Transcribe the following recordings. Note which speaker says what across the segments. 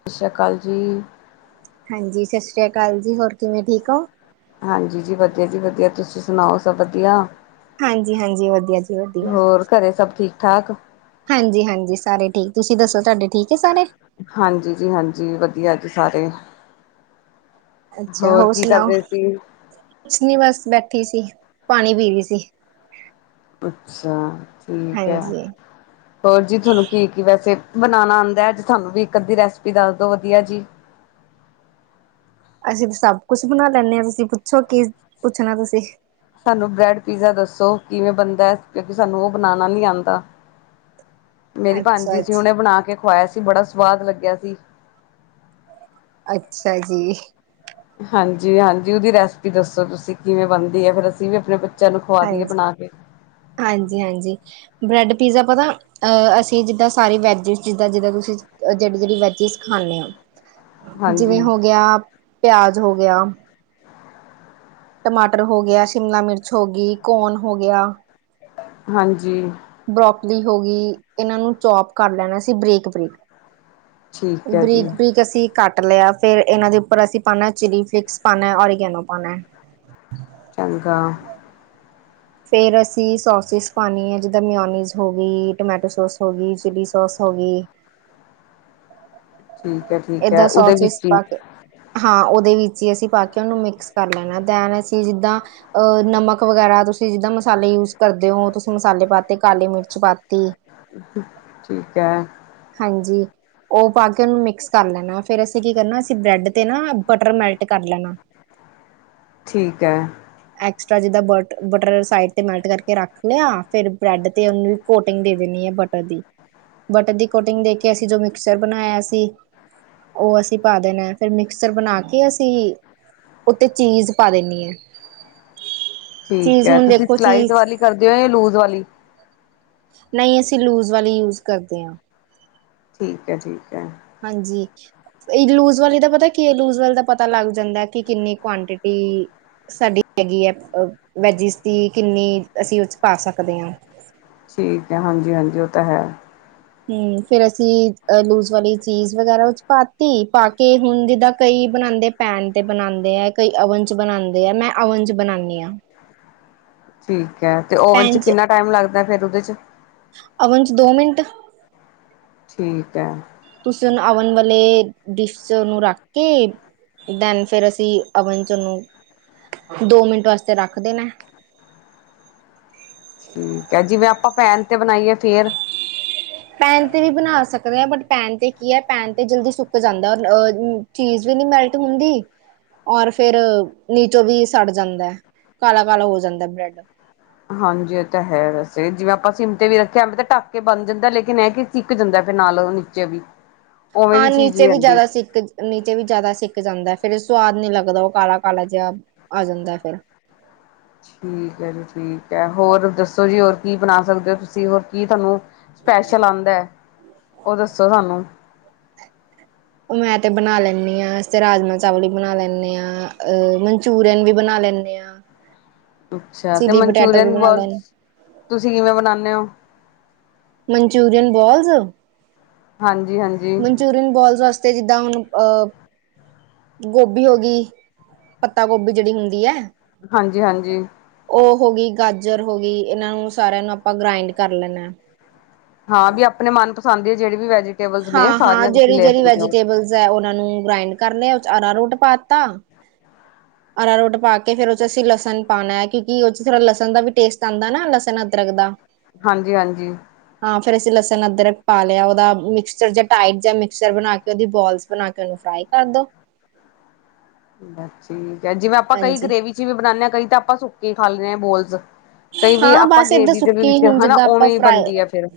Speaker 1: ਸਤਿ ਸ਼੍ਰੀ ਅਕਾਲ ਜੀ
Speaker 2: ਹਾਂਜੀ ਸਤਿ ਸ੍ਰੀ ਅਕਾਲ ਜੀ ਹੋਰ ਕਿਵੇਂ ਠੀਕ ਹੋ
Speaker 1: ਹਾਂਜੀ ਜੀ ਵਧੀਆ ਜੀ ਵਧੀਆ ਤੁਸੀਂ ਸੁਣਾਓ ਸਭ ਵਧੀਆ
Speaker 2: ਹਾਂਜੀ-ਹਾਂਜੀ ਵਧੀਆ ਜੀ ਵਧੀਆ।
Speaker 1: ਹੋਰ ਘਰੇ ਸਭ ਠੀਕ ਠਾਕ
Speaker 2: ਹਾਂਜੀ ਹਾਂਜੀ ਸਾਰੇ ਠੀਕ ਤੁਸੀਂ ਦੱਸੋ ਤੁਹਾਡੇ ਠੀਕ ਹੈ ਸਾਰੇ
Speaker 1: ਹਾਂਜੀ ਜੀ ਹਾਂਜੀ ਵਧੀਆ ਜੀ ਸਾਰੇ ਹੋਰ ਕੀ ਕਰਦੇ ਸੀ
Speaker 2: ਕੁੱਛ ਨੀ ਬਸ ਬੈਠੀ ਸੀ ਪਾਣੀ ਪੀ ਰਹੀ ਸੀ
Speaker 1: ਅੱਛਾ ਠੀਕ ਹੈ
Speaker 2: ਹਾਂਜੀ
Speaker 1: ਹੋਰ ਜੀ ਤੁਹਾਨੂੰ ਕੀ ਕੀ ਵੈਸੇ ਬਣਾਣਾ ਆਂਦਾ ਹੈ ਜੇ ਤੁਹਾਨੂੰ ਵੀ ਇੱਕ ਅੱਧੀ ਰੈਸਪੀ ਦੱਸ ਦੋ ਵਧੀਆ ਜੀ।
Speaker 2: ਅਸੀਂ ਸਭ ਕੁੱਛ ਬਣਾ ਲੈਂਣੇ ਹਾਂ ਤੁਸੀਂ ਪੁੱਛੋ ਕੀ ਪੁੱਛਣਾ ਤੁਸੀਂ
Speaker 1: ਸਾਨੂੰ ਬ੍ਰੈਡ ਪੀਜ਼ਾ ਦੱਸੋ ਕਿਵੇਂ ਬਣਦਾ ਕਿਉਂਕਿ ਸਾਨੂੰ ਉਹ ਬਣਾਣਾ ਨੀ ਆਂਦਾ। ਮੇਰੀ ਭਾਣਜੀ ਸੀ ਉਹਨੇ
Speaker 2: ਅੱਛਾ-ਅੱਛਾ-ਅੱਛਾ
Speaker 1: ਬਣਾ ਕੇ ਖਵਾਇਆ ਸੀ ਬੜਾ ਸਵਾਦ ਲੱਗਿਆ ਸੀ।
Speaker 2: ਅੱਛਾ ਜੀ।
Speaker 1: ਹਾਂਜੀ -ਹਾਂਜੀ ਉਹਦੀ ਰੈਸਪੀ ਦੱਸੋ ਤੁਸੀਂ ਕਿਵੇਂ ਬਣਦੀ ਹੈ ਫਿਰ ਅਸੀਂ ਵੀ ਆਪਣੇ ਬੱਚੇ ਬੱਚਿਆਂ ਨੂੰ ਖਵਾ ਦੀਈਏ ਬਣਾ ਕੇ।
Speaker 2: ਹਾਂਜੀ- ਹਾਂਜੀ ਬ੍ਰੈਡ ਪੀਜ਼ਾ ਪਤਾ ਅਹ ਅਸੀਂ ਜਿੱਦਾਂ ਸਾਰੇ ਵੈਜਿਸ ਜਿੱਦਾਂ -ਜਿੱਦਾਂ ਤੁਸੀਂ ਜਿਹੜੀ -ਜਿਹੜੀ ਵੈਜਿਸ ਖਾਂਦੇ ਹੋ। ਜਿਵੇਂ
Speaker 1: ਹਾਂਜੀ
Speaker 2: ਹੋ ਗਿਆ ਪਿਆਜ ਹੋ ਗਿਆ। ਟਮਾਟਰ ਹੋ ਗਿਆ, ਸ਼ਿਮਲਾ ਮਿਰਚ ਹੋ ਗਈ ਕੋਨ ਹੋ ਗਿਆ।
Speaker 1: ਹਾਂਜੀ
Speaker 2: ਬਰੋਕਲੀ ਹੋ ਗਈ ਇਹਨਾਂ ਨੂੰ ਚੋਪ ਕਰ ਲੈਣਾ ਸੀ ਬਰੀਕ -ਬਰੀਕ
Speaker 1: ਠੀਕ ਹੈ ਜੀ
Speaker 2: ਬਰੀਕ -ਬਰੀਕ ਅਸੀਂ ਕੱਟ ਲਿਆ ਫਿਰ ਇਹਨਾਂ ਦੇ ਉੱਪਰ ਅਸੀਂ ਪਾਣਾ ਚਿੱਲੀ ਫਿਲੇਕਸ ਪਾਣਾ ਔਰੀਗਨੋ ਪਾਣਾ।
Speaker 1: ਚੰਗਾ
Speaker 2: ਫਿਰ ਅਸੀਂ ਸੋਸਿਸ ਪਾਣੀ ਹੈ ਜਿੱਦਾਂ ਮਿਓਨੀਜ਼ ਹੋ ਗਈ ਟਮੈਟੋ ਸੋਸ ਹੋ ਗਈ ਚਿੱਲੀ ਸੋਸ ਹੋ ਗਈ।
Speaker 1: ਠੀਕ ਹੈ -ਠੀਕ ਹੈ
Speaker 2: ਏਦਾਂ
Speaker 1: ਉਹਦੇ
Speaker 2: ਸੋਸਿਸ
Speaker 1: ਵਿੱਚ ਹੀ
Speaker 2: ਪਾ ਕੇ ਹਾਂ ਉਹਦੇ ਵਿੱਚ ਹੀ ਅਸੀਂ ਪਾ ਕੇ ਉਹਨੂੰ ਮਿਕਸ ਕਰ ਲੈਣਾ ਤਾਂ ਵੀ ਅਸੀਂ ਜਿੱਦਾਂ ਅਹ ਨਮਕ ਵਗ਼ੈਰਾ ਤੁਸੀਂ ਜਿੱਦਾਂ ਮਸਾਲੇ ਯੂਜ ਕਰਦੇ ਹੋ ਤੁਸੀਂ ਮਸਾਲੇ ਪਾਤੇ ਕਾਲੇ ਮਿਰਚ ਪਾਤੀ।
Speaker 1: ਠੀਕ ਹੈ।
Speaker 2: ਹਾਂਜੀ ਉਹ ਪਾ ਕੇ ਉਹਨੂੰ ਮਿਕਸ ਕਰ ਲੈਣਾ ਫਿਰ ਅਸੀਂ ਕੀ ਕਰਨਾ ਅਸੀਂ ਬ੍ਰੈਡ ਤੇ ਨਾ ਬਟਰ ਮੈਲਟ ਕਰ ਲੈਣਾ।
Speaker 1: ਠੀਕ ਹੈ।
Speaker 2: ਐਕਸਟਰਾ ਜਿੱਦਾਂ ਬ ਬਟਰ ਸਾਈਡ ਤੇ ਮੈਲਟ ਕਰਕੇ ਰੱਖ ਲਿਆ ਫਿਰ ਬ੍ਰੈਡ ਤੇ ਉਹਨੂੰ ਕੋਟਿੰਗ ਦੇ ਦੇਣੀ ਹੈ ਬਟਰ ਦੀ ਬਟਰ ਦੀ ਕੋਟਿੰਗ ਦੇ ਕੇ ਅਸੀਂ ਜੋ ਮਿਕਚਰ ਬਣਾਇਆ ਸੀ। ਉਹ ਅਸੀਂ ਪਾ ਦੇਣਾ ਫਿਰ ਮਿਕਸਰ ਬਣਾ ਕੇ ਅਸੀਂ ਉਤੇ ਚੀਜ਼ ਪਾ ਦੇਂਣੀ ਏ।
Speaker 1: ਠੀਕ ਹੈ ਤੁਸੀਂ
Speaker 2: ਦੇਖੋ
Speaker 1: ਸਿਲਾਈਜ਼
Speaker 2: ਚੀਜ਼
Speaker 1: ਵਾਲੀ ਕਰਦੇ ਹੋ ਜਾਂ ਲੂਜ਼ ਵਾਲੀ
Speaker 2: ਨਹੀਂ ਅਸੀਂ ਲੂਜ਼ ਵਾਲੇ ਯੂਜ ਕਰਦੇ ਆਂ।
Speaker 1: ਠੀਕ ਹੈ ਠੀਕ ਹੈ।
Speaker 2: ਹਾਂਜੀ ਲੂਜ ਵਾਲੀ ਦਾ ਪਤਾ ਕੀ ਹੈ ਲੂਜ ਵਾਲੇ ਦਾ ਪਤਾ ਲੱਗ ਜਾਂਦਾ ਕਿ ਕਿੰਨੀ ਕੁਆਂਟਿਟੀ ਸਾਡੀ ਹੈਗੀ ਹੈ ਵੈਜਿਸ ਦੀ ਕਿੰਨੀ ਅਸੀਂ ਉਹ ਪਾ ਸਕਦੇ ਹਾਂ।
Speaker 1: ਠੀਕ ਹੈ ਹਾਂਜੀ- ਹਾਂਜੀ ਉਹ ਤੇ ਹੈ।
Speaker 2: ਹੂੰ ਫੇਰ ਅਸੀਂ ਅ ਲੂਜ ਵਾਲੀ ਚੀਜ਼ ਵਗੈਰਾ ਵਿੱਚ ਪਾਤੀ ਪਾ ਕੇ ਹੁਣ ਜਿੱਦਾਂ ਕਈ ਬਣਾਂਦੇ ਪੈਨ ਤੇ ਬਣਾਂਦੇ ਹੈ ਕਈ ਅਵਨ -ਚ ਬਣਾਂਦੇ ਹੈ ਮੈਂ ਅਵਨ 'ਚ ਬਣਾਣੀ ਆਂ।
Speaker 1: ਠੀਕ ਹੈ ਤੇ ਓਵਨ 'ਚ ਕਿੰਨਾ ਟਾਈਮ ਲੱਗਦਾ ਫਿਰ ਉਹਦੇ 'ਚ
Speaker 2: ਅਵਨ 'ਚ ਦੋ ਮਿੰਟ
Speaker 1: ਠੀਕ ਹੈ।
Speaker 2: ਤੁਸੀਂ ਉਹਨੂੰ ਅਵਣ ਵਾਲੇ ਡਿਸ 'ਚ ਉਹਨੂੰ ਰੱਖ ਕੇ ਦੈਨ ਫਿਰ ਅਸੀਂ ਅਵਨ 'ਚ ਉਹਨੂੰ ਦੋ ਮਿੰਟ ਵਾਸਤੇ ਰੱਖ ਦੇਣਾ।
Speaker 1: ਠੀਕ ਹੈ ਜਿਵੇਂ ਆਪਾਂ ਪੈਨ ਤੇ ਬਣਾਈਏ ਫੇਰ
Speaker 2: ਪੈਨ ਤੇ ਵੀ ਬਣਾ ਸਕਦੇ ਹਾਂ ਬਟ ਪੈਨ ਤੇ ਕੀ ਹੈ ਪੈਨ ਤੇ ਜਲਦੀ ਸੁੱਕ ਜਾਂਦਾ ਅਹ ਚੀਜ਼ ਵੀ ਨੀ ਮੈਲਟ ਹੁੰਦੀ। ਔਰ ਫੇਰ ਨੀਚੋਂ ਵੀ ਸੜ ਜਾਂਦਾ ਕਾਲਾ- ਕਾਲਾ ਹੋ ਜਾਂਦਾ ਬ੍ਰੈਡ
Speaker 1: ਹਾਂਜੀ ਇਹ ਤਾਂ ਹੈ ਵੈਸੇ ਜਿਵੇਂ ਆਪਾਂ ਸਿਮ ਤੇ ਵੀ ਰੱਖਿਆ ਵੇ ਤਾਂ ਢੱਕ ਕੇ ਬਣ ਜਾਂਦਾ ਲੇਕਿਨ ਇਹ ਕਿ ਛਿੱਕ ਜਾਂਦਾ ਫਿਰ ਨਾਲ ਨੀਚੇ ਵੀ ਉਵੇਂ ਦੀ
Speaker 2: ਹਾਂ
Speaker 1: ਚੀਜ਼
Speaker 2: ਨੀਚੇ ਵੀ
Speaker 1: ਰਹਿੰਦੀ
Speaker 2: ਜ਼ਿਆਦਾ ਛਿੱਕ ਨੀਚੇ ਵੀ ਜ਼ਿਆਦਾ ਸਿੱਕ ਜਾਂਦਾ, ਫੇਰ ਸਵਾਦ ਨੀ ਲੱਗਦਾ, ਉਹ ਕਾਲਾ-ਕਾਲਾ ਜਿਹਾ ਆ ਜਾਂਦਾ ਫਿਰ।
Speaker 1: ਠੀਕ ਹੈ ਜੀ ਠੀਕ ਹੈ, ਹੋਰ ਦੱਸੋ? ਜੀ ਹੋਰ ਕੀ ਬਣਾ ਸਕਦੇ ਹੋ ਤੁਸੀਂ ਹੋਰ ਕੀ ਤੁਹਾਨੂੰ ਸਪੈਸ਼ਲ ਆਦਾ ਹੈ, ਉਹ ਦੱਸੋ ਤੁਾਨੂੰ
Speaker 2: ਮੈਂ ਤੇ ਬਣਾ ਲੈਂਦੀ ਹਾਂ ਤੇ ਰਾਜਮਾਂ ਚਾਵਲ ਵੀ ਬਣਾ ਲੈਂਦੇ ਹਾਂ, ਅ ਮਨਚੂਰੀਅਨ ਵੀ ਬਣਾ ਲੈਂਦੇ ਹਾਂ। [unintelligible]
Speaker 1: ਅੱਛਾ ਤੇ
Speaker 2: ਚਿਲੀ ਪਟੈਟੋ ਵੀ
Speaker 1: ਮਨਚੂਰੀਅਨ ਬ,
Speaker 2: ਬਣਾ ਲੈਣ
Speaker 1: ਤੁਸੀਂ ਕਿਵੇਂ ਬਣਾਉਦੇ ਹੋ?
Speaker 2: ਮਨਚੂਰੀਅਨ ਬੋਲਸ
Speaker 1: ਹਾਂਜੀ-ਹਾਂਜੀ,
Speaker 2: ਮਨਚੂਰੀਅਨ ਬੋਲਸ ਵਾਸਤੇ ਜਿੱਦਾਂ ਹੁਣ ਅ ਗੋਭੀ ਹੋ ਗਈ, ਪੱਤਾ ਗੋਭੀ ਜਿਹੜੀ ਹੁੰਦੀ ਹੈ।
Speaker 1: ਹਾਂਜੀ-ਹਾਂਜੀ,
Speaker 2: ਉਹ ਹੋ ਗਈ ਗਾਜਰ ਹੋ ਗਈ, ਇਹਨਾਂ ਨੂੰ ਸਾਰਿਆਂ ਨੂੰ ਆਪਾਂ ਗ੍ਰਾਇੰਡ ਕਰ ਲੈਣਾ ਹੈ।
Speaker 1: ਹਾਂ ਵੀ ਆਪਣੇ ਮਨਪਸੰਦ ਹੈ, ਜਿਹੜੇ ਵੀ ਵੈਜ।
Speaker 2: ਹਾਂ-ਹਾਂ, ਜਿਹੜੀ ਜਿਹੜੀ ਵੈਜੀਟੇਬਲਸ ਹੈ, ਉਹਨਾ ਨੂੰ ਗ੍ਰੇਡ ਕਰ ਲਿਆ, ਅਰਾ ਰੋਟ ਪਾਤਾ।
Speaker 1: [unintelligible]
Speaker 2: ਆਰਾ ਰੋਟ ਪਾ ਕੇ ਫਿਰ ਉਹ ਚ ਅਸੀਂ ਲਸਣ ਪਾਣਾ, ਕਿਉਂਕਿ ਉਹ ਚ ਥੋੜਾ ਲਸਣ ਦਾ ਵੀ ਟੇਸਟ ਆਦਾ ਨਾ ਲਸਣ ਅਦਰਕ ਦਾ।
Speaker 1: ਹਾਂਜੀ, ਹਾਂਜੀ।
Speaker 2: ਹਾਂ, ਫੇਰ ਅਸੀਂ ਲਸਣ ਅਦਰਕ ਪਾ ਲਿਆ ਉਹਦਾ। ਜਾਂ ਮਿਕਸਰ ਬਣਾ ਕੇ ਉਹਦੀ ਬੋਲਸ ਬਣਾ ਕੇ, ਉਹਨੂੰ ਫਰਾਈ ਕਰ ਦੋ।
Speaker 1: ਠੀਕ ਹੈ ਜਿਵੇਂ, ਆਪਾਂ ਕਈ
Speaker 2: ਹਾਂਜੀ
Speaker 1: ਗ੍ਰੇਵੀ ਚ ਵੀ ਬਣਾਨੇ ਹਾਂ, ਕਈ ਤਾਂ ਆਪਾਂ ਸੁੱਕੇ ਖਾ ਲਦੇ ਹਾਂ ਬੋਲਸ। ਕਈ ਵੀ
Speaker 2: ਹਾਂ
Speaker 1: ਆਪਾਂ
Speaker 2: ਬਸ
Speaker 1: ਗੇ
Speaker 2: ਏਦਾਂ
Speaker 1: ਦੀ ਦੇ ਵੀ
Speaker 2: ਸੁੱਕੀ
Speaker 1: ਵਿੱਚ
Speaker 2: ਹੁਣ
Speaker 1: ਹਨਾ
Speaker 2: ਜਿੱਦਾਂ ਆਪਾਂ
Speaker 1: ਉਵੇਂ
Speaker 2: ਫਰਾਈ
Speaker 1: ਬਣਦੀ ਹੈ, ਫੇਰ।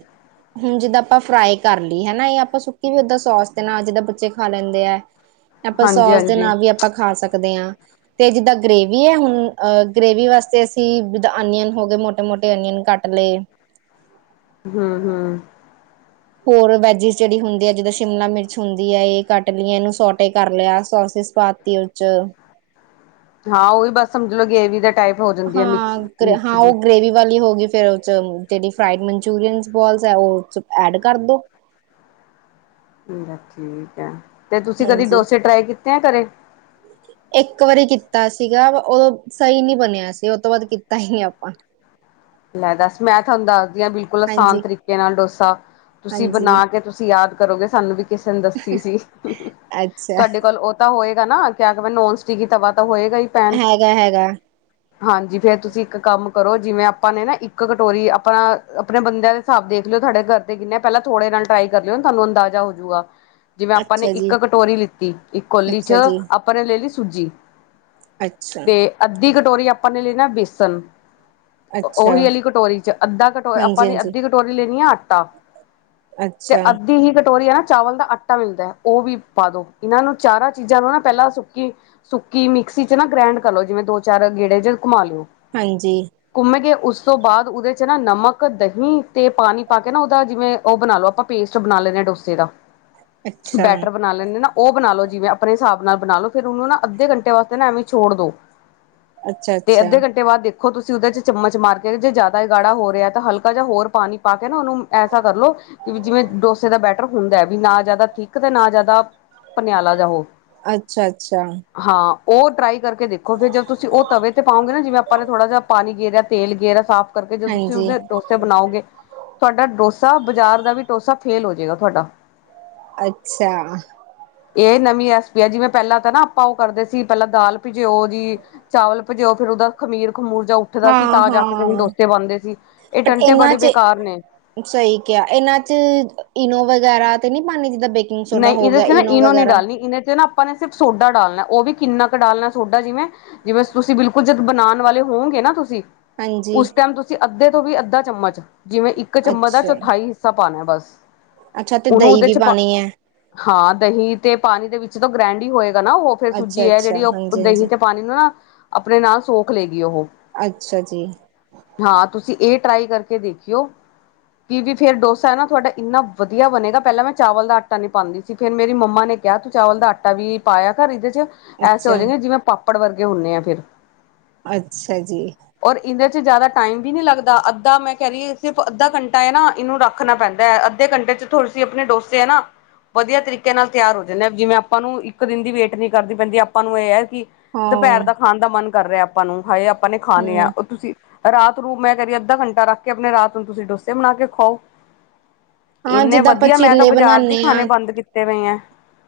Speaker 2: ਹੁਣ ਜਿੱਦਾਂ ਆਪਾਂ ਫਰਾਈ ਕਰ ਲਈ ਹਨਾ, ਆਪਾਂ ਸੁੱਕੀ ਵੀ ਓਦਾਂ ਸੋਸ ਦੇ ਨਾਲ ਜਿੱਦਾਂ ਬੱਚੇ ਖਾ ਲੈਂਦੇ ਆ।
Speaker 1: ਹੈ ਨਾ। [inaudible]
Speaker 2: ਆਪਾਂ ਸੋਸ ਦੇ ਨਾਲ ਵੀ ਆਪਾਂ ਖਾ ਸਕਦੇ ਹਾਂ, ਤੇ ਜਿੱਦਾਂ ਗ੍ਰਰੇਵੀ ਹੈ ਹੁਣ ਅ ਗ੍ਰੇਵੀ ਵਾਸਤੇ ਅਸੀਂ ਆਨੀਅਨ ਹੋ ਗਏ ਮੋਟੇ-ਮੋਟੇ ਅਨੀਅਨ ਕੱਟ ਲਏ।
Speaker 1: ਹੂੰ-ਹੂੰ,
Speaker 2: ਹੋਰ ਵੈਜਿਸ ਜਿਹੜੀ ਹੁੰਦੀ ਹੈ, ਜਿੱਦਾਂ ਸ਼ਿਮਲਾ ਮਿਰਚ ਹੁੰਦੀ ਹੈ, ਇਹ ਕੱਟ ਲਈਏ, ਇਹਨੂੰ ਸੋਟੇ ਕਰ ਲਿਆ ਸੋਸ ਪਾਤ [unintelligible]
Speaker 1: ਹਾਂ ਉਹੀ ਬਸ ਸਮਝ ਲੋਓ ਗ੍ਰੇਵੀ ਵੀ ਦਾ, ਟਾਈਪ ਹੋ ਜਾਂਦੀ ਹੈ
Speaker 2: ਹਾਂ
Speaker 1: ਮਿਕਸ ਮਿਕਸ ਜੀ
Speaker 2: ਉਹ ਗ੍ਰੇਵੀ ਵਾਲੀ ਹੋ ਗਈ ਫੇਰ ਜਿਹੜੀ ਫਰਾਡ ਮਨਚੂਰੀਅਨ ਬਲਸ ਉਹ ਐਡ ਕਰ ਦੋ
Speaker 1: ਠੀਕ ਹੈ, ਤੇ ਤੁਸੀਂ ਕਦੀ
Speaker 2: ਹਾਂਜੀ
Speaker 1: ਡੋਸੇ ਟਰਾਈ ਕੀਤੇ ਆ ਘਰੇ।
Speaker 2: ਇੱਕ ਵਾਰੀ ਕੀਤਾ ਸੀਗਾ, ਉਦੋਂ ਸਹੀ ਨਹੀਂੀ ਬਣਿਆ ਸੀ, ਉਹ ਤੋਂ ਬਾਅਦ ਕੀਤਾ ਹੀ ਆਪਾਂ [unintelligible]
Speaker 1: ਲੈ ਦੱਸ ਮੈਂ ਤੁਹਾਨੂੰ ਦੱਸਦੀ ਹਾਂ, ਬਿਲਕੁਲ ਆਸਾਨ
Speaker 2: ਹਾਂਜੀ
Speaker 1: ਤਰੀਕੇ ਨਾਲ ਡੋਸਾ ਤੁਸੀਂ
Speaker 2: ਹਾਂਜੀ
Speaker 1: ਬਣਾ ਕੇ ਤੁਸੀਂ ਯਾਦ। ਕਰੋਗੇ, ਸਾਨੂੰ ਵੀ ਕਿਸੇ ਨੇ ਦੱਸੀ ਸੀ
Speaker 2: ਅੱਛਾ
Speaker 1: ਤੁਹਾਡੇ ਕੋਲ ਤਾਂ ਹੋਏਗਾ, ਨਾ ਕਿਆ ਕ ਨੋਨ ਸਟਿਕ ਹੀ ਤਵਾ ਤਾਂ ਹੋਏਗਾ ਹੀ। ਪੈਨ
Speaker 2: ਹੈਗਾ, ਹੈਗਾ।
Speaker 1: ਹਾਂਜੀ, ਫੇਰ ਤੁਸੀਂ ਇੱਕ ਕੰਮ ਕਰੋ ਜਿਵੇਂ ਆਪਾਂ ਨੇ ਨਾ ਇੱਕ ਕਟੋਰੀ ਆਪਾਂਣਾ ਆਪਣੇ ਬੰਦਿਆਂ ਦੇ ਹਿਸਾਬ ਦੇਖ ਲਿਓ, ਤੁਹਾਡੇ ਘਰ ਤੇ ਕਿੰਨੇ ਪਹਿਲਾਂ ਥੋੜੇ ਨਾਲ ਟਰਾਈ ਕਰ ਲਿਓ, ਤੁਹਾਨੂੰ ਅੰਦਾਜ਼ਾ ਹੋਜੂਗਾ। ਜਿਵੇਂ ਆਪਾਂ ਨੇ
Speaker 2: ਅੱਛਾ ਜੀ
Speaker 1: ਇੱਕ ਕਟੋਰੀ ਲਿੱਤੀ ਇੱਕ ਕੋਲੀ
Speaker 2: ਅੱਛਾ
Speaker 1: ਚ
Speaker 2: ਜੀ
Speaker 1: ਆਪਾਂ ਨੇ ਲੈ ਲਈ ਸੂਜੀ
Speaker 2: ਅੱਛਾ
Speaker 1: ਤੇ ਅੱਧੀ ਕਟੋਰੀ ਆਪਾਂ ਨੇ ਲੈ ਨਾ ਬੇਸਣ
Speaker 2: ਅੱਛਾ
Speaker 1: ਉਹੀ ਅੀ ਕਟੋਰੀ ਚ ਅੱਧਾ ਕਟੋ ਆਪਾਂ
Speaker 2: ਹਾਂਜੀ
Speaker 1: ਨੇ
Speaker 2: ਹਾਂਜੀ
Speaker 1: ਅੱਧੀ ਕਟੋਰੀ ਲੈਣੀ ਆ ਆਟਾ। ਤੇ
Speaker 2: ਅੱਛਾ
Speaker 1: ਅੱਧੀ ਹੀ ਕਟੋਰੀ ਹੈ, ਨਾ ਚਾਵਲ ਆਟਾ ਆਟਾ ਮਿਲਦਾ, ਉਹ ਵੀ ਪਾ ਦੋ, ਇਹਨਾਂ ਨੂੰ ਚਾਰਾਂ ਚੀਜ਼ਾਂ ਨੂੰ ਨਾ ਪਹਿਲਾਂ ਸੁੱਕੀ। ਸੁੱਕੀ ਮਿਕਸੀ ਚ ਨਾ ਗ੍ਰੈਂਡ ਕਰ ਲੋ, ਜਿਵੇਂ ਦੋ ਚਾਰ ਗੇੜੇ ਜੇ ਘੁੰਮਾ ਲਿਓ।
Speaker 2: ਹਾਂਜੀ,
Speaker 1: ਘੁੰਮੇ ਗਏ, ਉਸ ਤੋਂ ਬਾਅਦ ਉਹਦੇ ਚ ਨਾ ਨਮਕ ਦਹੀਂ ਤੇ ਪਾਣੀ ਪਾ ਕੇ ਨਾ ਉਹਦਾ ਜਿਵੇਂ ਉਹ ਬਣਾ ਲਓ, ਆਪਾਂ ਪੇਸਟ ਬਣਾ ਲੈਂਦੇ ਆ ਡੋਸੇ ਦਾ
Speaker 2: ਅੱਛਾ
Speaker 1: ਬੈਟਰ ਬਣਾ ਲੈਂਦੇ ਨਾ ਉਹ ਬਣਾ ਲਓ ਜਿਵੇਂ ਆਪਣੇ ਹਿਸਾਬ ਨਾਲ ਬਣਾ ਲਓ। ਫਿਰ ਉਹਨੂੰ ਨਾ ਅੱਧੇ ਘੰਟੇ ਵਾਸਤੇ ਨਾ ਐਵੇਂ ਛੋੜ ਦੋ।
Speaker 2: ਅੱਛਾ ਅੱਛਾ
Speaker 1: ਤੇ ਅੱਧੇ ਘੰਟੇ ਬਾਅਦ ਦੇਖੋ ਤੁਸੀਂ ਉਹਦੇ ਚ ਚਮਚ ਮਾਰ ਕੇ ਜੇ ਜ਼ਿਆਦਾ ਗਾੜਾ ਹੋ ਰਿਹਾ ਤਾਂ ਹਲਕਾ ਜਾਂ ਹੋਰ ਪਾਣੀ ਪਾ ਕੇ ਨਾ ਉਹਨੂੰ ਐਸਾ ਕਰਲੋ ਕਿ ਜਿਵੇਂ ਡੋਸੇ ਦਾ ਬੈਟਰ ਹੁੰਦਾ ਵੀ ਨਾ ਜ਼ਿਆਦਾ ਥਿੱਕ ਤੇ ਨਾ ਜ਼ਿਆਦਾ ਪਨਿਆਲਾ ਜਾਂ ਉਹ
Speaker 2: ਅੱਛਾ-ਅੱਛਾ।
Speaker 1: ਹਾਂ ਉਹ ਟਰਾਈ ਕਰਕੇ ਦੇਖੋ ਫਿਰ‌ ਜਦ ਤੁਸੀਂ ਉਹ ਤਵੇ ਤੇ ਪਾਓਗੇ ਨਾ ਜਿਵੇਂ ਆਪਾਂ ਨੇ ਥੋੜਾ ਜਿਹਾ ਪਾਣੀ ਗੇਰ ਤੇਲ ਗੇਰਾ ਸਾਫ਼ ਕਰਕੇ ਜਦੋਂ ਤੁਸੀਂ
Speaker 2: ਹਾਂਜੀ
Speaker 1: ਉਹਦੇ ਡੋਸੇ ਬਣਾਓਗੇ ਤੁਹਾਡਾ ਡੋਸਾ ਬਾਜ਼ਾਰ ਦਾ ਵੀ ਡੋਸਾ ਫੇਲ ਹੋਜੇਗਾ ਤੁਹਾਡਾ।
Speaker 2: ਅੱਛਾ।
Speaker 1: ਇਹ ਨਵੀਂ ਰੈਸਪੀ ਆ ਜਿਵੇਂ ਪਹਿਲਾਂ ਤਾਂ ਨਾ ਆਪਾਂ ਉਹ ਕਰਦੇ ਸੀ ਪਹਿਲਾਂ ਦਾਲ ਭਿਜਿਓ ਜੀ। ਚਾਵਲ ਭਿਜਾਓ ਫਿਰ ਉਹਦਾ ਖਮੀਰ-ਖਮੂਰ ਜਾਂ ਉੱਠਦਾ ਸੀ
Speaker 2: ਹਾਂ
Speaker 1: ਤਾਂ ਜਾ ਕੇ ਸਹੀ
Speaker 2: ਹਾਂ
Speaker 1: ਡੋਸੇ ਬਣਦੇ ਸੀ ਇਹ
Speaker 2: ਬਟ
Speaker 1: ਟੰਟੇ
Speaker 2: ਇਹਨਾਂ
Speaker 1: ਬੜੇ
Speaker 2: ਚ
Speaker 1: ਬੇਕਾਰ ਨੇ-
Speaker 2: ਸਹੀ ਕਿਹਾ ਇਹਨਾਂ ਚ ਇਨੋ ਵਗੈਰਾ ਤੇ ਨੀ ਪਾਣੀ ਜਿੱਦਾਂ ਬੇਕਿੰ
Speaker 1: ਨਹੀਂ ਇਹਦੇ ਚ ਨਾ ਇਨੋ ਨਹੀਂ ਡਾਲਣੀ ਇਦੇ ਚ ਨਾ ਆਪਾਂ ਨੇ ਸਿਰਫ ਸੋਡਾ ਡਾਲਣਾ ਉਹ ਵੀ ਕਿੰਨਾ ਕੁ ਡਾਲਣਾ ਸੋਡਾ ਜਿਵੇਂ ਜਿਵੇਂ ਤੁਸੀਂ ਬਿਲਕੁੱਲ ਜਦ ਬਣਾਣ ਵਾਲੇ ਹੋਗੇ ਨਾ ਤੁਸੀਂ
Speaker 2: ਹਾਂਜੀ
Speaker 1: ਉਸ ਟਾਈਮ ਤੁਸੀਂ ਅੱਧੇ ਤੋਂ ਵੀ ਅੱਧਾ ਚਮਚ ਜਿਵੇਂ ਇੱਕ ਚਮ ਦਾ
Speaker 2: ਅੱਛਾ
Speaker 1: ਚੌਥਾਈ ਹਿ ਸਾ ਪਾਣਾ ਬਸ
Speaker 2: ਅੱਛਾ ਤੇ
Speaker 1: ਉਹਨੂੰ
Speaker 2: ਦਹੀਂ
Speaker 1: ਉਹਦੇ
Speaker 2: ਵੀ
Speaker 1: ਚ ਪਾ
Speaker 2: ਪਾਣੀ ਹੈ
Speaker 1: ਹਾਂ ਦਹੀਂ ਤੇ ਪਾਣੀ ਦੇ ਵਿੱਚ ਤਾਂ ਗ੍ਰੈਂਡ ਹੀ ਹੋਏਗਾ ਨਾ ਉਹ ਫੇਰ
Speaker 2: ਅੱਛਾ
Speaker 1: ਸੂਜੀ ਹੈ
Speaker 2: ਅੱਛਾ
Speaker 1: ਜਿਹੜੀ ਉਹ
Speaker 2: ਹਾਂਜੀ ਹਾਂਜੀ
Speaker 1: ਦਹੀਂ ਤੇ ਪਾਣੀ ਨੂੰ ਨਾ ਆਪਣੇ ਨਾਲ ਸੋਖ ਲਏਗੀ ਉਹ
Speaker 2: ਅੱਛਾ ਜੀ।
Speaker 1: ਹਾਂ ਤੁਸੀਂ ਇਹ ਟਰਾਈ ਕਰਕੇ ਦੇਖਿਓ। ਕੀ ਵੀ ਫੇਰ ਡੋਸਾ ਹੈ ਨਾ ਤੁਹਾਡਾ ਇੰਨਾ ਵਧੀਆ ਬਣੇਗਾ ਪਹਿਲਾਂ ਮੈਂ ਚਾਵਲ ਦਾ ਆਟਾ ਨੀ ਪਾਦੀ ਸੀ ਫੇਿਰ ਮੇਰੀ ਮੰਮਾ ਨੇ ਕਿਹਾ ਤੂੰ ਚਾਵਲ ਦਾ ਆਟਾ ਵੀ ਪਾਇਆ ਕਰ ਇਹਦੇ ਚ ਐਸੇ ਹੋ
Speaker 2: ਅੱਛਾ
Speaker 1: ਜਾਏਗੇ ਜਿਵੇਂ ਪਾਪ ੜ ਵਰਗੇ ਹੁੰਣੇ ਆ ਫੇਰ
Speaker 2: ਅੱਛਾ ਜੀ।
Speaker 1: ਔਰ ਇਹਦੇ ਚ ਜ਼ਿਆਦਾ ਟਾਈਮ ਵੀ ਨੀ ਲੱਗਦਾ ਅੱਧਾ ਮੈਂ ਕਹਿ ਰਹੀ ਸਿਰਫ ਅੱਧਾ ਘੰਟਾ ਹੈ ਨਾ ਇਹਨੂੰ ਰੱਖ ਖਣਾ ਪੈਂਦਾ ਹੈ ਅੱਧੇ ਘੰਟੇ ਚ ਥੋੜੇ ਤੁਸੀ ਆਪਣੇ ਡੋਸੇ ਏ ਨਾ ਵਧੀਆ ਤਰੀਕੇ ਨਾਲ ਤਿਆਰ ਹੋ ਜਾਂਦੇ ਜਿਵੇਂ ਆਪਾਂ ਨੂੰ ਇੱਕ ਦਿਨ ਦੀ ਵੇਟ ਨਹੀਂ ਕਰਦੀ ਪੈਂਦੀ ਆਪਾਂ ਨੂੰ ਇਹ ਹੈ ਕਿ
Speaker 2: ਹਾਂ
Speaker 1: ਦੁਪਹਿਰ ਦਾ ਖਾਣ ਦਾ ਮਨ ਕਰ ਰਿਹਾ ਆਪਾਂ ਨੂੰ ਹਾਏ ਆਪਾਂ ਨੇ ਖਾਣੇ
Speaker 2: ਹਮ
Speaker 1: ਆ ਉਹ ਤੁਸੀਂ ਰਾਤ ਨੂੰ ਮੈਂ ਕਹਿ ਰਹੀ ਅੱਧਾ ਘੰਟਾ ਰੱਖ ਕੇ ਆਪਣੇ ਰਾਤ ਨੂੰ ਤੁਸੀਂ ਡੋਸੇ ਬਣਾ ਕੇ ਖਾਓ।
Speaker 2: ਹਾਂ
Speaker 1: ਇੰਨੇ
Speaker 2: ਜਿੱਦਾਂ ਆਪਾਂ
Speaker 1: ਵਧੀਆ ਮੈਂ ਤਾਂ
Speaker 2: ਚੀਲੇ
Speaker 1: ਬਾਜ਼ਾਰ ਦੇ
Speaker 2: ਬਣਾਉਦੇ
Speaker 1: ਖਾਣੇ
Speaker 2: ਹਾਂ
Speaker 1: ਬੰਦ ਕੀਤੇ ਪਏ ਐ।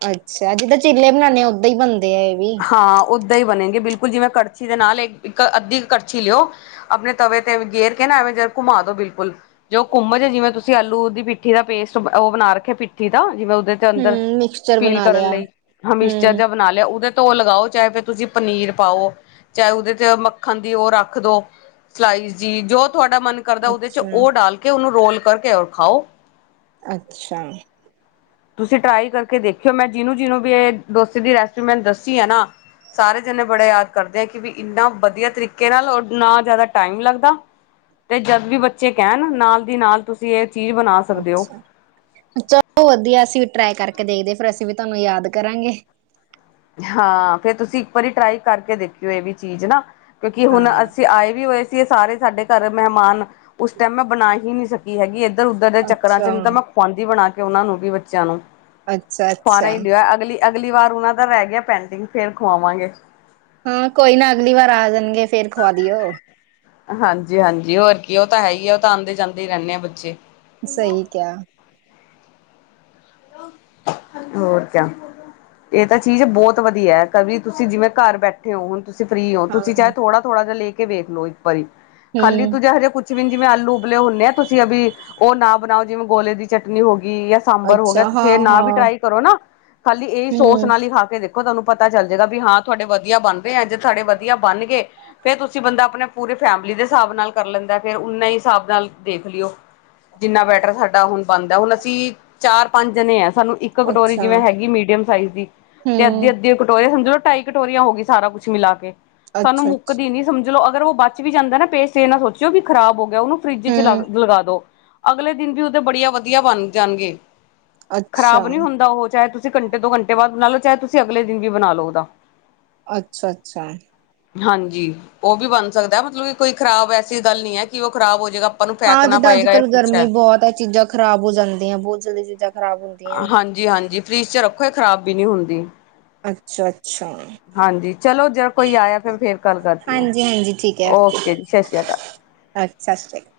Speaker 2: ਅੱਛਾ ਜਿੱਦਾਂ ਚਿੱਲੇ ਬਣਾਣੇ ਆ ਉਦਾਂ ਹੀ ਬਣਦੇ ਆ ਇਹ ਵੀ।
Speaker 1: ਹਾਂ ਓਦਾਂ ਹੀ ਬਣੇਗੀ ਬਿਲਕੁੱਲ ਜਿਵੇਂ ਕੜਛੀ ਦੇ ਨਾਲ ਇੱਕ ਅੱਧੀ ਕੜਛੀ ਲਿਓ ਆਪਣੇ ਤਵੇ ਤੇ ਗੇਰ ਕੇਹ ਨਾ ਐਵੇਂ ਜ ਘੁਮਾ ਦੋ ਬਿਲਕੁੱਲ। ਜੋ ਘੁੰਮਜ ਜਿਵੇਂ ਤੁਸੀਂ ਆਲੂ ਦੀ ਪਿੱਠੀ ਦਾ ਪੇਸਟ ਉਹ ਬਣਾ ਰੱਖੇ ਪਿੱਠੀ ਦਾ ਜਿਵੇਂ ਉਹਦੇ ਅੰਦਰ
Speaker 2: ਹਮ ਮਿਕਸਚਰ
Speaker 1: ਫੀਲ
Speaker 2: ਬਣਾ
Speaker 1: ਕਰਨ
Speaker 2: ਲਿਆ
Speaker 1: ਲਈ ਹਮਿਕਸਰ
Speaker 2: ਹਮ
Speaker 1: ਜਿਹਾ ਬਣਾ ਲਿਆ ਉਹਦੇ ਧੋ ਲਗਾਓ ਚਾਹੇ ਫਿਰ ਤੁਸੀਂ ਪਨੀਰ ਪਾਓ ਚਾਹੇ ਉਹਦੇ ਚ ਮੱਖਣ ਦੀ ਉਹ ਰੱਖ ਦੰ ਸਲਾਈਸ ਜੀ ਜੋ ਤੁਹਾਡਾ ਮਨ ਕਰਦਾ ਉਹਦੇ ਚ
Speaker 2: ਅੱਛਾ
Speaker 1: ਉਹ ਡਾਲ ਕੇ ਉਹਨੂੰ ਰੋਲ ਕਰਕੇ ਔਰ ਖਾਓ।
Speaker 2: ਅੱਛਾ।
Speaker 1: ਤੁਸੀਂ ਟਰਾਈ ਕਰਕੇ ਦੇਖਿਓ ਮੈਂ ਜਿਹਨੂੰ-ਜਿਹਨੂੰ ਵੀ ਇਹ ਡੋਸੇ ਦੀ ਰੈਸਿਪੀ ਮੈਂ ਦੱਸੀ ਏ ਨਾ। ਸਾਰੇ ਜਣੇ ਬੜੇ ਯਾਦ ਕਰਦੇ ਆ ਕਿ ਵੀ ਇੰਨਾ ਵਧੀਆ ਤਰੀਕੇ ਨਾਲ ਔਰ ਨਾ ਜ਼ਿਆਦਾ ਟਾਈਮ ਲੱਗਦਾ। ਤੇ ਜਦ ਵੀ ਬੱਚੇ ਕਹਿਣ ਨਾਲ ਦੀ ਨਾਲ ਤੁਸੀਂ ਇਹ ਚੀਜ਼ ਬਣਾ ਸਕਦੇ ਹੋ
Speaker 2: ਅੱਛਾ ਚਲੋ ਵਧੀਆ ਅਸੀਂ ਟਰਾਈ ਕਰਕੇ ਦੇਖਦੇ ਫਿਰ ਅਸੀਂ ਵੀ ਤੁਹਾਨੂੰ ਯਾਦ ਕਰਾਂਗੇ।
Speaker 1: ਹਾਂ ਫੇਰ ਤੁਸੀਂ ਇੱਕ ਵਾਰੀ ਟਰਾਈ ਕਰਕੇ ਦੇਖਿਓ ਇਹ ਵੀ ਚੀਜ਼ ਨਾ। ਕਿਉਂਕਿ ਹੁਣ
Speaker 2: ਹਾਂ
Speaker 1: ਅਸੀਂ ਆਏ ਵੀ ਹੋਏ ਸੀ ਸਾਰੇ ਸਾਡੇ ਘਰ ਮਹਿਮਾਨ ਉਸ ਟਾਈਮ ਮੈਂ ਬਣਾ ਹੀ ਨਹੀਂ ਸਕ ਕੀ ਹੈਗੀ ਇੱਧਰ-ਉੱਧਰ ਦੇ ਚੱਕਰਾਂ ਚ
Speaker 2: ਅੱਛਾ
Speaker 1: ਨਹੀਂ ਤਾਂ ਮੈਂ ਖੁਆਂਦੀ ਬਣਾ ਕੇ ਉਹਨਾ ਨੂੰ ਵੀ ਬੱਚਿਆਂ ਨੂੰ
Speaker 2: ਅੱਛਾ
Speaker 1: ਖਵਾਣਾ
Speaker 2: ਅੱਛਾ
Speaker 1: ਹੀ ਸੀਗਾ ਅਗਲੀ ਅਗਲੀ ਵਾਰ ਉਹਨਾਂ ਦਾ ਰਹਿ ਗਿਆ ਪੈਂਡਿੰਗ ਫੇਰ ਖਵਾਵਾਂਗੇ।
Speaker 2: ਹਾਂ ਕੋਈ ਨਾ ਅਗਲੀ ਵਾਰ ਆ ਜਾਣਗੇ ਫੇਰ ਖਵਾ ਦਿਓ।
Speaker 1: ਹਾਂਜੀ-ਹਾਂਜੀ ਹੋਰ ਕੀ ਉਹ ਤਾਂ ਹੈ ਹੀ ਆ ਉਹ ਤਾਂ ਆਂਦੇ-ਜਾਂਦੇ ਹੀ ਰਹਿੰਦੇ ਆ ਬੱਚੇ।
Speaker 2: ਸਹੀ ਕਿਹਾ
Speaker 1: ਹੋਰ ਕਿਆ ਇਹ ਤਾਂ ਚੀਜ਼ ਬਹੁਤ ਵਧੀਆ ਹੈ ਕਵੀ ਤੁਸੀਂ ਜਿਵੇਂ ਘਰ ਬੈਠੇ ਹੋਣ ਤੁਸੀਂ ਫਰੀ ਹੋ
Speaker 2: ਹਾਂ
Speaker 1: ਤੁਸੀਂ ਚਾਹੇ ਥੋੜਾ ਥੋੜਾ ਜਿ ਲੈ ਕੇ ਵੇਖ ਲੋ ਇੱਕ ਵਾਰੀ ਖਾਲੀ
Speaker 2: ਹੂੰ
Speaker 1: ਤੂੰ ਜੋ ਜਿਹਾ ਕੁ ਜਿਵੇਂ ਜਿਵੇਂ ਆਲੂ ਉਬਲੇ ਹੁੰਨੇ ਆ ਤੁਸੀਂ ਅਭੀ ਉਹ ਨਾ ਬਣਾਓ ਜਿਵੇਂ ਗੋਲੇ ਦੀ ਚਟਨੀ ਹੋ ਗਈ ਜਾਂ ਸਾਂਬਰ ਹੋ ਗਿਆ
Speaker 2: ਅੱਛਾ
Speaker 1: ਤੁਸੀਂ
Speaker 2: ਹਾਂ
Speaker 1: ਇਹ ਨਾ ਵੀ
Speaker 2: ਹਾਂ
Speaker 1: ਟਰਾਈ ਕਰੋ ਨਾ ਖਾਲੀ ਇਹਹੀ ਸੋਸ
Speaker 2: ਹੂੰ
Speaker 1: ਨਾਲ ਹੀ ਖਾ ਕੇ ਦੇਖੋ ਉਹ ਤੁਹਾਨੂੰ ਪਤਾ ਚੱਲ ਜਾਏਗਾ ਵੀ ਹਾਂ ਤੁਹਾਡੇ ਵਧੀਆ ਬਣਰਹੇ ਜੇ ਤੁਹਾਡੇ ਵਧੀਆ ਬਣ ਗਏ ਫੇਰ ਤੁਸੀਂ ਬੰਦਾ ਆਪਣੇ ਪੂਰੇ ਫੈਮਿਲੀ ਦੇ ਹਿਸਾਬ ਨਾਲ ਕਰ ਲੈਂਦਾ ਫੇਿਰ ਉਨੇ ਹਿਸਾਬ ਨਾਲ ਦੇਖ ਲਿਓ ਜਿੰਨਾ ਬੈਟਰ ਸਾਡਾ ਹੁਣ ਬੰਦਾ ਹੁਣ ਅਸੀਂ ਚਾਰ ਪੰਜ ਜਾਣੇ ਨੇ ਹੈ ਸਾਨੂੰ ਇੱਕ ਕਟੋਰੀ
Speaker 2: ਅੱਛਾ
Speaker 1: ਜਿਵੇਂ ਹੈਗੀ ਮੀਡੀਅਮ ਸਾਈਜ਼ ਦੀ ਤੇ ਅੱਧੀ
Speaker 2: ਹੂੰ
Speaker 1: ਅੱਧੀ ਕਟੋਰੇ ਸਮਜ਼ਲਓ ਟਾਈ ਕਟੋਰੀਆਂ ਹੋ ਗਿਆ ਸਾਰ ਕੁਛ ਮਿਲਾ ਕੇ ਸਾਨੂੰ
Speaker 2: ਅੱਛਾ ਅੱਛਾ
Speaker 1: ਮੁੱਕਦੀ ਨੀ ਸਮਝ ਲੋਓ ਅਗਰ ਉਹ ਬਚ ਵੀ ਜਾਂਦਾ ਨਾ ਪੇਇਸਟ ਇਹ ਨਾ ਸੋਚੋ ਜੋ ਵੀ ਖ਼ਰਾਬ ਹੋ ਗਿਆ ਉਹਨੂੰ ਫਰਿੱਜ ਚ
Speaker 2: ਹੂੰ
Speaker 1: ਲਗਾ ਦੋ ਅਗਲੇ ਦਿਨ ਵੀ ਉਹਦੇ ਬੜੀਆ ਵਧੀਆ ਬਣ ਜਾਣਗੇ
Speaker 2: ਅੱਛਾ
Speaker 1: ਖ਼ਰਬ ਨਹੀਂ ਹੁੰਦਾ ਉਹ ਚਾਹੇ ਤੁਸੀਂ ਘੰਟੇ ਦੋ ਘੰਟੇ ਬਾਅਦ ਬਣਾ ਲਓ ਚਾਹੇ ਤੁਸੀਂ ਅਗਲੇ ਦਿਨ ਵੀ ਬਣਾ ਲਓ ਉਹਦਾ
Speaker 2: ਅੱਛਾ ਅੱਛਾ
Speaker 1: ਹਾਂਜੀ ਉਹ ਵੀ ਬਣ ਸਕਦਾ ਮਤਲਬ ਇਹ ਕੋਈ ਖ਼ਰਾਬ ਐਸੀ ਗੱਲ ਨਹੀਂ ਹੈ ਕਿ ਉਹ ਖ਼ਰਾਬ ਹੋ ਜਾਏਗਾ ਨੂੰ
Speaker 2: ਹਾਂ
Speaker 1: ਫੈਕਣਾ
Speaker 2: ਜਿੱਦਾਂ ਅੱਜ
Speaker 1: ਪਏਗਾ ਜਾਂ
Speaker 2: ਕੱਲ੍ਹ
Speaker 1: ਕੁਛ
Speaker 2: ਗਰਮੀ ਬਹੁਤ ਹੈ ਚੀਜ਼ਾਂ ਖਰਾਬ ਹੋ ਜਾਂਦੀਆਂ ਬਹੁਤ ਜਲਦੀ ਚੀਜ਼ਾਂ ਖ਼ਰਾਬ ਹੁੰਦੀਆਂ
Speaker 1: ਹਾਂਜੀ ਹਾਂਜੀ ਫਰਿਜ ਚ ਰੱਖੋ ਖਰਾਬ ਵੀ ਨੀ ਹੁੰਦੀ
Speaker 2: ਅੱਛਾ ਅੱਛਾ
Speaker 1: ਹਾਂਜੀ ਚਲੋ ਜੇ ਕੋਈ ਆਇਆ ਫਿਰ ਫੇਰ ਗੱਲ ਕਰਦੀ ਹੈ
Speaker 2: ਹਾਂਜੀ ਹਾਂਜੀ
Speaker 1: ਓਕੇ ਜੀ ਸ਼੍ਰਿਆ ਅਕਾਲ
Speaker 2: ਹਾਂਜੀ ਸਤਿ ਸ਼੍ਰੀ ਅਕਾਲ